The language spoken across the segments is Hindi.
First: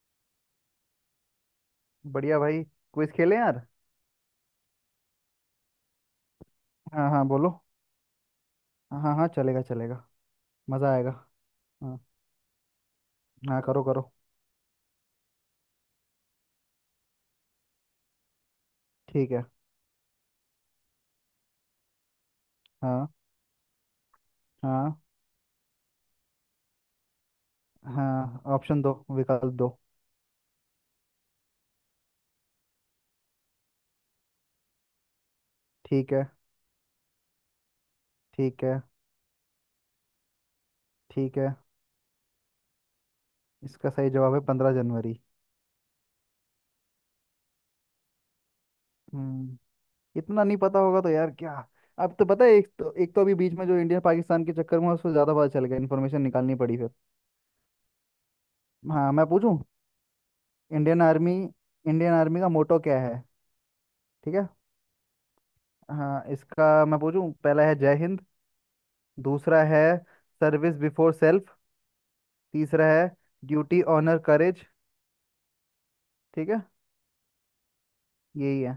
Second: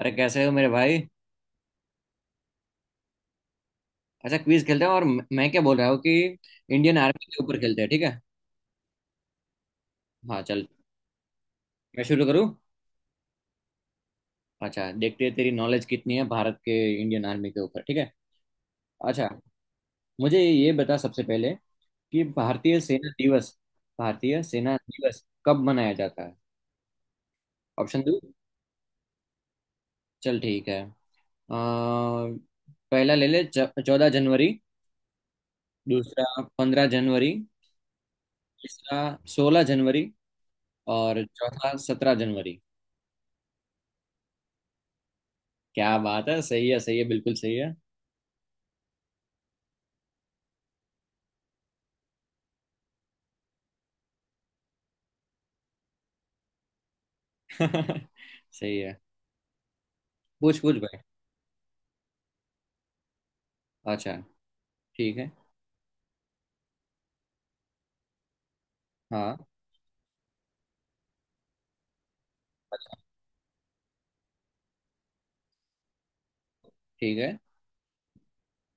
अरे कैसे हो मेरे भाई? बढ़िया भाई। क्विज खेलें यार। अच्छा, क्विज खेलते हैं और मैं क्या बोल रहा हूँ कि इंडियन हाँ, हाँ, आर्मी के बोलो। ऊपर खेलते हैं, ठीक है। हाँ, हाँ, चलेगा चलेगा। हाँ चल। मज़ा आएगा। हाँ। मैं शुरू करूँ। हाँ, करो करो। अच्छा, देखते हैं तेरी नॉलेज कितनी है भारत के, इंडियन आर्मी के ऊपर, ठीक है। अच्छा, ठीक है। मुझे ये बता सबसे पहले कि हाँ। भारतीय सेना हाँ। दिवस कब मनाया जाता है। ऑप्शन दो। हाँ, ऑप्शन दो, विकल्प दो। चल ठीक है। अ, पहला ले ले, 14 जनवरी। ठीक है। दूसरा, 15 जनवरी। ठीक है। तीसरा, 16 जनवरी। और ठीक है। चौथा, 17 जनवरी। इसका सही जवाब है 15 जनवरी। क्या बात है, सही है, सही है, बिल्कुल सही है। हम्म। इतना नहीं पता होगा तो यार क्या। अब तो पता है, एक तो अभी बीच में जो इंडिया पाकिस्तान के चक्कर में उसको ज़्यादा पता चल गया, इन्फॉर्मेशन निकालनी पड़ी फिर। सही है। हाँ, मैं पूछूं। पूछ पूछ भाई। इंडियन आर्मी का मोटो क्या है? अच्छा ठीक है। ठीक है। हाँ, इसका मैं पूछूं। पहला है जय हिंद। हाँ दूसरा है सर्विस बिफोर सेल्फ। तीसरा है ड्यूटी ऑनर करेज। ठीक है। ठीक है। यही है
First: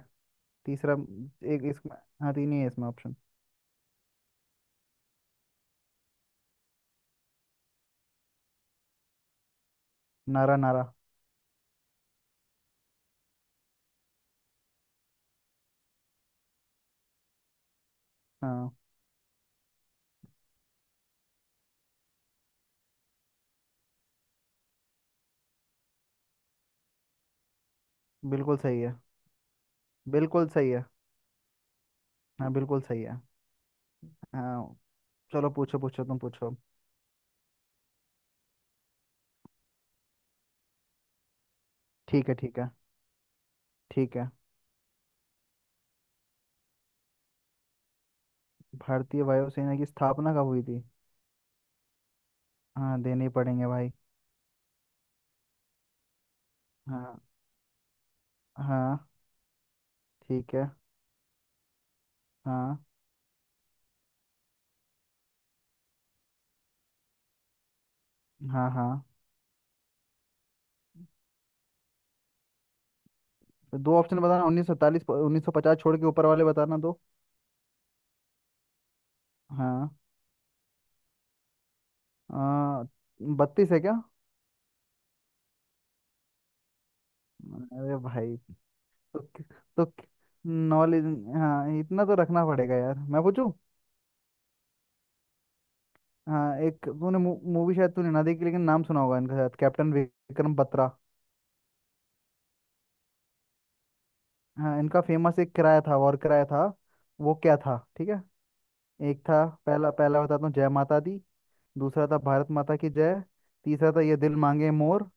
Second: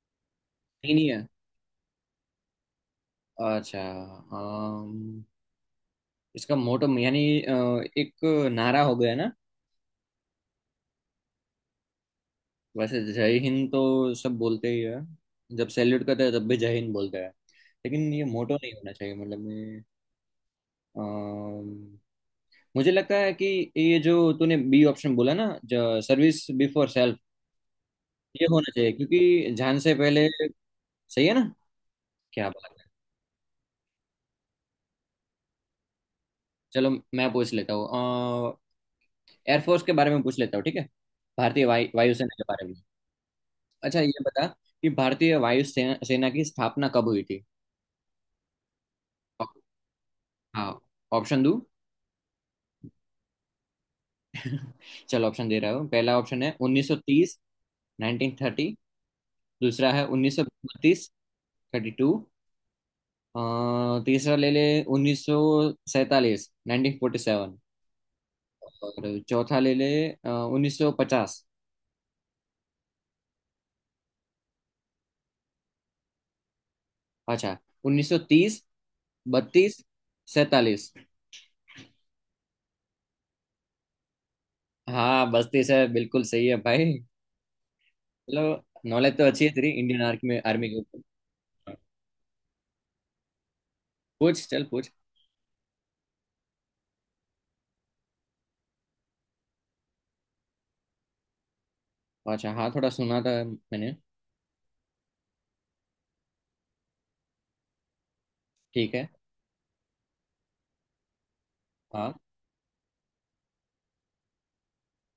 तीसरा। नहीं, नहीं है। एक इसमें। हाँ, तीन ही है इसमें ऑप्शन। अच्छा। अम, इसका मोटो यानी एक नारा हो गया ना। नारा, नारा। वैसे जय हिंद तो सब बोलते ही है। जब सैल्यूट करते हैं तब भी जय हिंद बोलते हैं। लेकिन ये मोटो हाँ, नहीं होना चाहिए, मतलब ये। अम, मुझे लगता है कि ये जो तूने बी ऑप्शन बोला ना, जो सर्विस बिफोर सेल्फ, ये बिल्कुल होना सही चाहिए है, क्योंकि जान से पहले, बिल्कुल सही है। सही है ना? क्या हाँ, बात बिल्कुल है। सही है। हाँ। चलो, पूछो पूछो, तुम पूछो। चलो, मैं पूछ लेता हूँ। एयरफोर्स के बारे में पूछ लेता हूँ, ठीक है। भारतीय वायु ठीक वायुसेना है। के ठीक बारे है। में। अच्छा, ठीक ये है। बता कि भारतीय वायुसेना सेना की स्थापना कब हुई थी। भारतीय ऑप- वायुसेना की स्थापना कब हुई हाँ, थी? ऑप्शन दो। हाँ, देने ही पड़ेंगे भाई। चलो, ऑप्शन दे रहा हूँ। पहला ऑप्शन है हाँ। 1930। 1930। हाँ। दूसरा है ठीक है। 1932। 32। हाँ। तीसरा ले ले, 1947। 1947। हाँ। हाँ, और चौथा ले ले 1950। दो ऑप्शन बताना, उन्नीस सौ पचास छोड़ के ऊपर वाले बताना दो। अच्छा। 1930, 1932, हाँ। 47। आ, 32 है क्या? हाँ, बस्ती से बिल्कुल सही है भाई। अरे भाई। चलो। नॉलेज तो तो अच्छी है तेरी, तो इंडियन आर्मी में, आर्मी के ऊपर। नॉलेज। हाँ, हाँ, इतना तो रखना पड़ेगा यार। मैं पूछूं। पूछ चल पूछ। हाँ, एक तूने मूवी शायद तूने ना देखी, लेकिन नाम सुना होगा इनका, शायद कैप्टन विक्रम बत्रा। अच्छा, हाँ, थोड़ा सुना था मैंने। हाँ, इनका फेमस एक किराया था, और किराया था वो क्या था? ठीक है। ठीक है। एक था पहला, पहला बताता हूँ जय माता दी। दूसरा हाँ। था भारत माता की जय। तीसरा था ये दिल मांगे मोर।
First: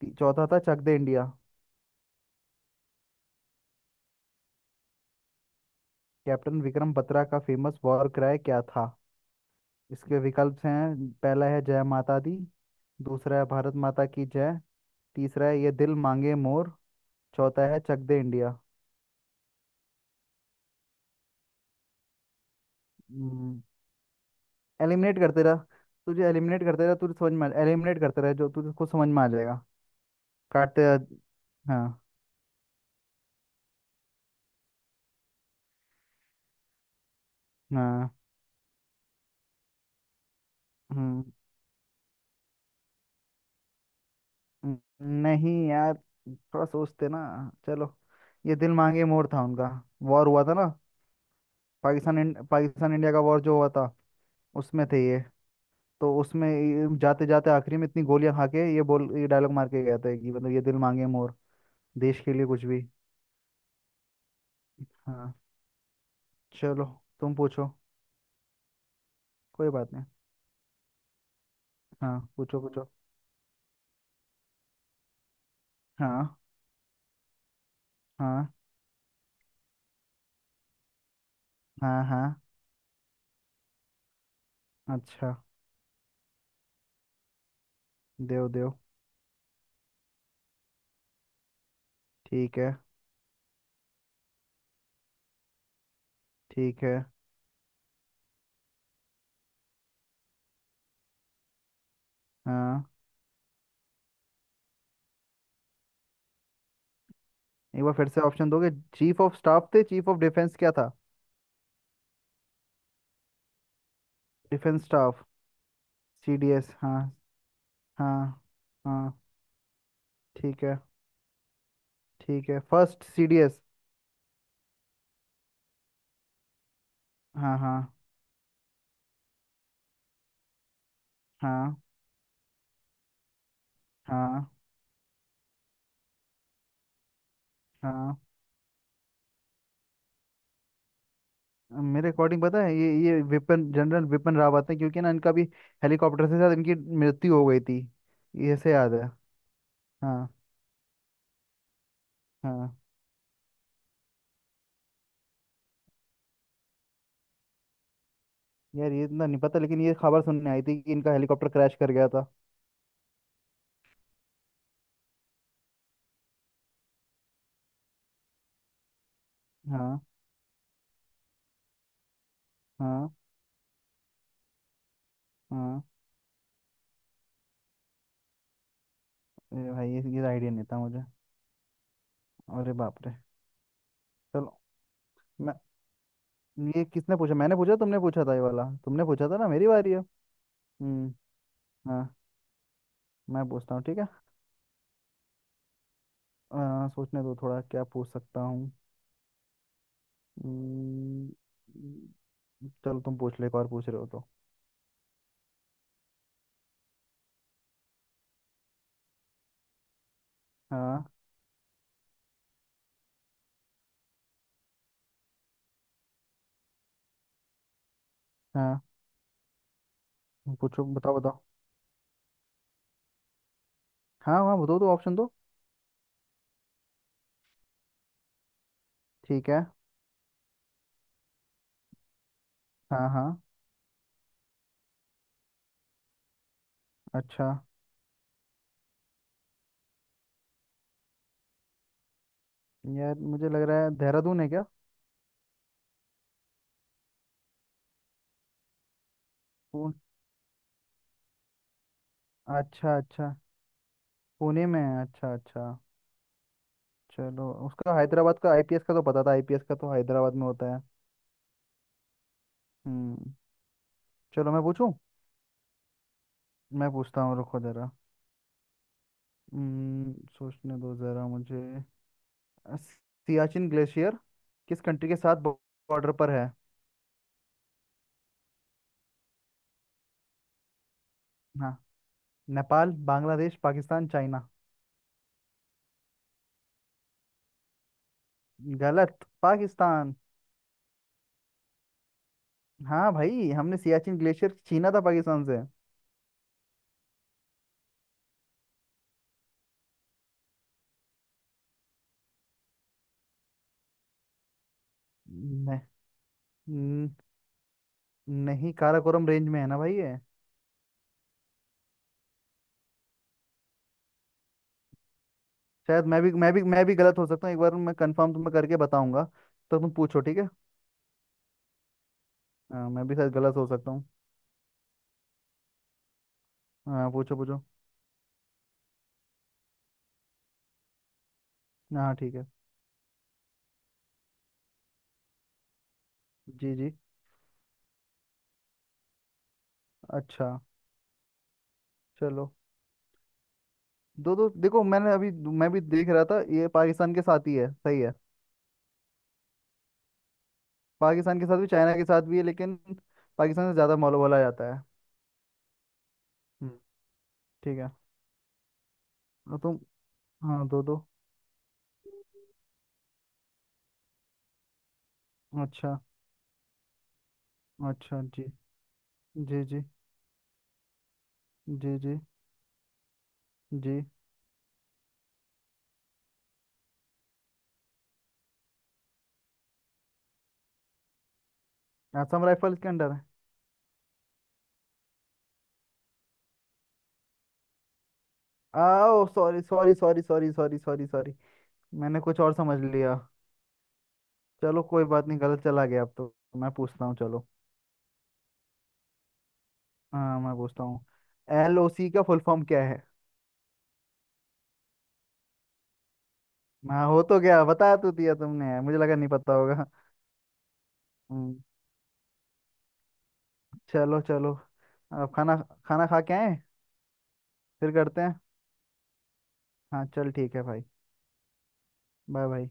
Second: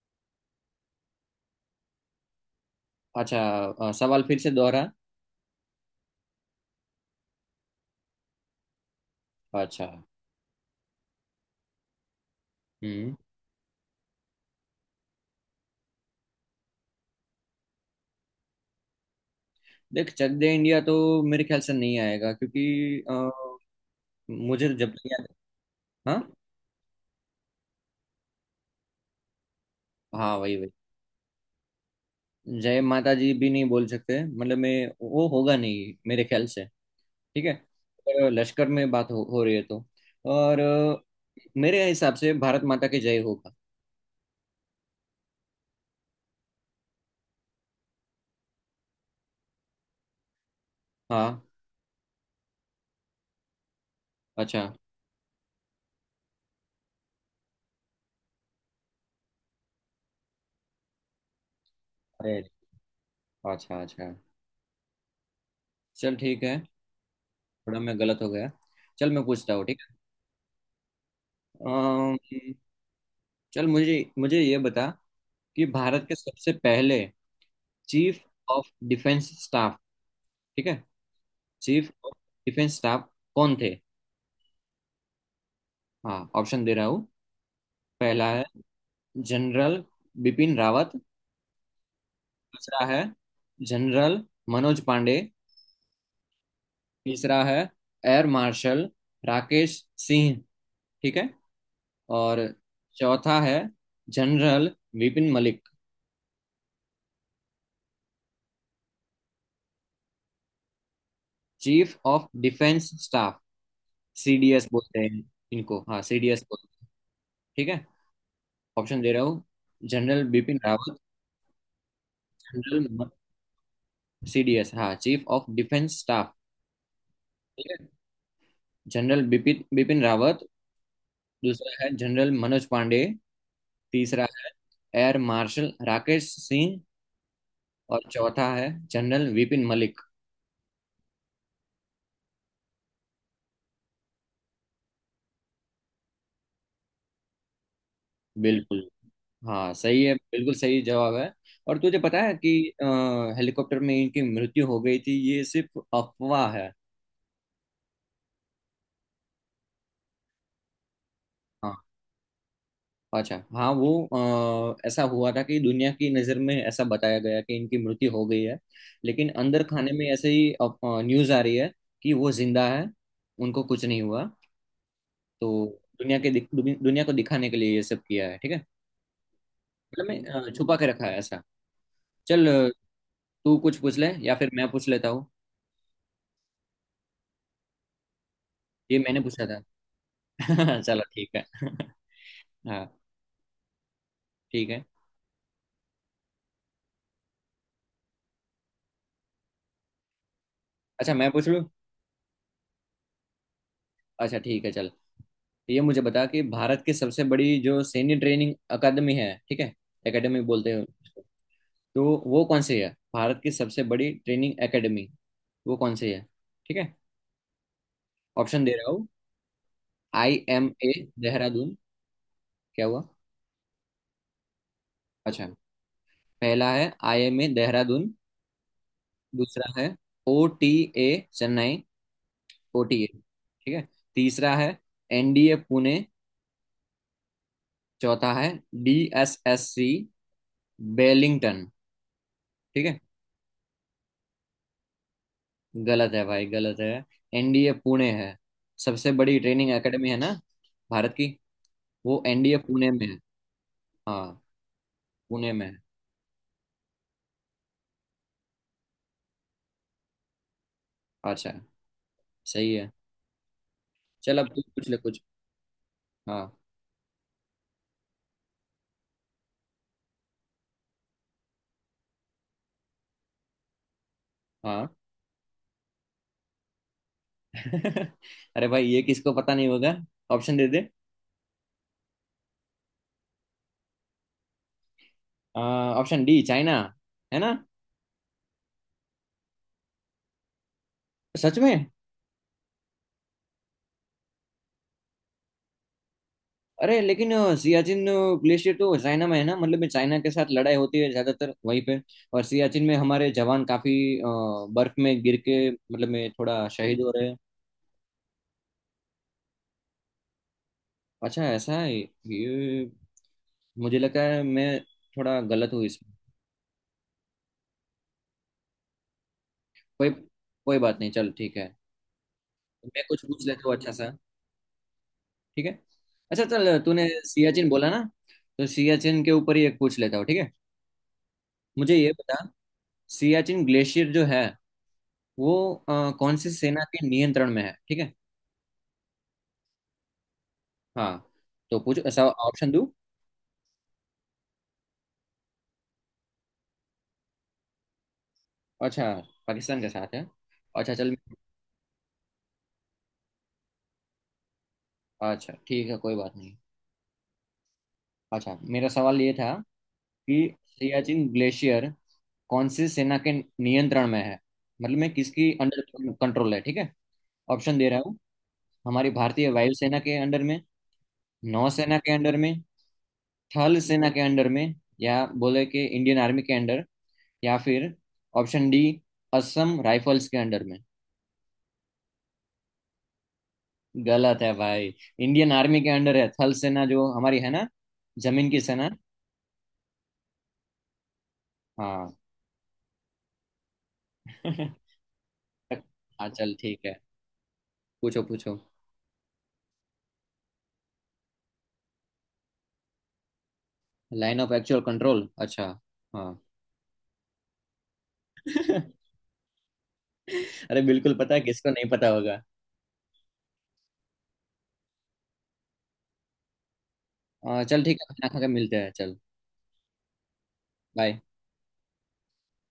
चौथा था चक दे इंडिया। अच्छा, सवाल फिर से दोहरा। कैप्टन विक्रम बत्रा का फेमस वॉर क्राई क्या था? अच्छा। इसके विकल्प हैं। पहला है जय माता दी। हम्म। दूसरा है भारत माता की जय। तीसरा है ये दिल मांगे मोर। चौथा है चक दे इंडिया। देख, चक दे इंडिया तो मेरे ख्याल से नहीं आएगा क्योंकि अ, हम्म। मुझे तो जब तक एलिमिनेट याद। करते रहा हाँ, तुझे, एलिमिनेट करते रहा तुझे, समझ में एलिमिनेट करते रहे, जो तुझे खुद समझ में आ जाएगा। हाँ वही वही। काटते रहा- हाँ। जय माता जी भी नहीं बोल सकते, मतलब मैं, वो होगा नहीं मेरे ख्याल से। ठीक है। हाँ। अगर लश्कर में बात हो रही है तो और हम्म। मेरे हिसाब से भारत माता की जय होगा। हम्म। नहीं यार, थोड़ा सोचते ना। चलो, ये दिल मांगे मोर था उनका। वॉर हुआ था ना। हाँ। पाकिस्तान इंडिया का वॉर जो हुआ था, अच्छा। उसमें थे ये। तो उसमें ये जाते जाते आखिरी में इतनी गोलियां खा के ये डायलॉग मार के गया था कि, मतलब, ये दिल मांगे मोर। देश के अरे, लिए कुछ भी। अच्छा अच्छा, हाँ। चल ठीक है। चलो, तुम पूछो। थोड़ा मैं गलत हो गया। चल, मैं पूछता हूँ, कोई ठीक बात है। नहीं। अम, हाँ, पूछो पूछो। चल मुझे मुझे ये बता कि भारत के हाँ। सबसे पहले चीफ हाँ। ऑफ डिफेंस स्टाफ, ठीक है, चीफ हाँ। ऑफ हाँ। डिफेंस स्टाफ कौन थे। अच्छा। हाँ, ऑप्शन दे रहा हूँ। पहला है देव, देव। जनरल बिपिन रावत। ठीक है। दूसरा है जनरल मनोज पांडे। ठीक है। तीसरा है एयर मार्शल राकेश सिंह। ठीक है। और हाँ, चौथा है जनरल विपिन मलिक। एक बार फिर से ऑप्शन दोगे? चीफ ऑफ स्टाफ थे, चीफ ऑफ डिफेंस क्या था? Chief of defence staff, CDS defence बोलते स्टाफ। हैं इनको। हाँ, सीडीएस सीडीएस, बोलते हैं। हाँ। ठीक है। हाँ। ऑप्शन दे हाँ। रहा हूँ। जनरल बिपिन ठीक है। रावत। ठीक है, फर्स्ट जनरल, सीडीएस। सीडीएस, हाँ, चीफ ऑफ डिफेंस स्टाफ। हाँ। ठीक हाँ। है। जनरल बिपिन बिपिन रावत। दूसरा हाँ। है जनरल मनोज पांडे। तीसरा हाँ। है एयर मार्शल राकेश सिंह। और हाँ, चौथा है जनरल विपिन मलिक। मेरे अकॉर्डिंग पता है, ये विपिन जनरल विपिन रावत है, क्योंकि ना इनका भी हेलीकॉप्टर से शायद इनकी मृत्यु हो गई थी। ये से बिल्कुल। याद है। हाँ सही है, हाँ। बिल्कुल सही जवाब है। और तुझे पता है कि हाँ। अ, हेलीकॉप्टर में इनकी मृत्यु हो गई थी, ये सिर्फ अफवाह है। यार, ये इतना नहीं पता, लेकिन ये खबर सुनने आई थी कि इनका हेलीकॉप्टर क्रैश हाँ। कर गया था। अच्छा, हाँ, वो ऐसा हुआ था कि दुनिया की नज़र में ऐसा बताया गया कि इनकी मृत्यु हो गई है। लेकिन अंदर खाने हाँ। में ऐसे ही न्यूज़ आ रही है कि वो जिंदा है, हाँ। उनको कुछ नहीं हुआ। तो हाँ। दुनिया के दिख- दुनिया को दिखाने के लिए ये सब किया है, ठीक है। अरे भाई, ये मतलब मैं ये आइडिया नहीं छुपा था के मुझे। रखा है ऐसा। चल अरे बाप रे। तू कुछ पूछ ले या फिर चलो। मैं पूछ लेता हूँ। मैं ये किसने पूछा? मैंने पूछा? तुमने पूछा था, ये वाला ये तुमने मैंने पूछा था पूछा ना। था। मेरी बारी है। चलो हम्म। ठीक है। हाँ, हाँ। मैं पूछता हूँ। ठीक है। ठीक है। सोचने दो थोड़ा, क्या पूछ सकता हूँ। अच्छा, हम्म। मैं पूछ लूँ। चलो, तुम पूछ लो, एक और पूछ रहे हो तो। अच्छा ठीक है चल। तो ये मुझे बता कि भारत की सबसे बड़ी जो सैन्य ट्रेनिंग अकादमी है, ठीक है, एकेडमी बोलते हैं हाँ। उसको, तो वो कौन सी है। भारत की सबसे बड़ी ट्रेनिंग एकेडमी, वो कौन सी है, ठीक है। ऑप्शन दे हाँ, रहा हूँ। आई एम पूछो, ए बताओ बताओ। देहरादून। क्या हुआ? हाँ, हाँ, बताओ तो, ऑप्शन दो। अच्छा, पहला है आई एम ए देहरादून। ठीक है। दूसरा है O T A Chennai, O T A. हाँ। हाँ। ठीक है। तीसरा है एनडीए पुणे। अच्छा। चौथा है D S S C Wellington. ठीक है। यार, मुझे लग रहा है देहरादून है क्या? गलत है भाई, गलत है। एनडीए पुणे है। सबसे बड़ी ट्रेनिंग पुण एकेडमी है ना भारत की, वो एनडीए पुणे अच्छा में है। अच्छा। हाँ। पुणे में है? अच्छा पुणे में अच्छा। है। चलो, उसका हैदराबाद का आईपीएस का तो पता था। आईपीएस का तो हैदराबाद में होता है। अच्छा। सही है। हम्म। चल, अब चलो, तू मैं पूछ पूछूं। ले कुछ। हाँ। मैं पूछता हूँ, रुको जरा। हम्म। सोचने दो जरा मुझे। सियाचिन ग्लेशियर किस हाँ। कंट्री के साथ बॉर्डर पर है? अरे भाई, ये किसको पता नहीं होगा? ऑप्शन दे दे। हाँ। Nepal, Bangladesh, Pakistan, China. Option D, China, है ना? गलत, पाकिस्तान। सच में? हाँ भाई, हमने सियाचिन ग्लेशियर छीना था पाकिस्तान से। अरे लेकिन सियाचिन ग्लेशियर तो चाइना में है ना, मतलब में चाइना के साथ लड़ाई होती है ज्यादातर वहीं पे। और सियाचिन में हमारे जवान काफी अ, बर्फ में गिर न, के, मतलब में थोड़ा शहीद न, हो रहे हैं। नहीं, काराकोरम रेंज में है ना भाई ये। अच्छा, ऐसा है ये। मुझे लगा है, मैं थोड़ा गलत हूँ शायद इसमें। मैं भी गलत हो सकता हूँ, एक बार मैं कंफर्म तुम्हें करके बताऊंगा। तो तुम कोई पूछो। ठीक है। कोई बात नहीं, चल ठीक है। हाँ, मैं मैं भी कुछ शायद पूछ गलत हो लेता हूँ, सकता अच्छा हूँ। सा, ठीक है। अच्छा चल, तूने हाँ, पूछो पूछो। सियाचिन बोला ना, तो सियाचिन के ऊपर ही एक पूछ लेता हूँ, ठीक है। मुझे ये हाँ। ठीक बता, है। सियाचिन ग्लेशियर जो है वो कौन सी जी, सेना जी। के नियंत्रण में है, ठीक है। अच्छा। हाँ, तो पूछो सब। चलो, ऑप्शन दूँ। दो दो देखो, मैंने अभी मैं भी देख रहा था, ये पाकिस्तान के साथ ही है। सही है। अच्छा, पाकिस्तान के साथ है। अच्छा चल। पाकिस्तान के साथ भी, चाइना के साथ भी है, लेकिन पाकिस्तान से ज़्यादा मौल बोला जाता है। अच्छा ठीक है, कोई बात नहीं। हम्म। ठीक है। अच्छा, मेरा सवाल ये था और तुम। कि हाँ, दो दो। सियाचिन ग्लेशियर कौन सी सेना के नियंत्रण में है, मतलब मैं किसकी अच्छा अंडर कंट्रोल है, ठीक है। ऑप्शन दे रहा हूँ। अच्छा। जी, हमारी भारतीय जी, जी, वायुसेना के अंडर में। नौसेना जी, के जी, अंडर में। थल जी। सेना के अंडर में, या बोले कि इंडियन आर्मी के अंडर। या फिर ऑप्शन डी, असम राइफल्स के अंडर में। असम राइफल्स के अंडर है। गलत है भाई। इंडियन आर्मी के अंडर है, थल सेना जो हमारी है ना, जमीन की सेना। आओ, sorry sorry sorry sorry sorry sorry sorry. हाँ। मैंने कुछ और समझ लिया। चलो, कोई बात नहीं, गलत चला गया। अब हाँ तो चल मैं ठीक है। पूछता हूँ। चलो। पूछो पूछो। हाँ, मैं पूछता हूँ। एलओसी का फुल फॉर्म क्या है? Line of actual control. अच्छा। हाँ। हाँ, हो तो गया, बता तो दिया तुमने। मुझे लगा नहीं पता होगा। अरे बिल्कुल पता है, हम्म। किसको नहीं पता होगा। चलो चलो। अब खाना, खाना खा के आए, आ, चल फिर ठीक है, करते खाना खा हैं। के मिलते हैं, चल। हाँ चल, ठीक है भाई। बाय। Bye bye.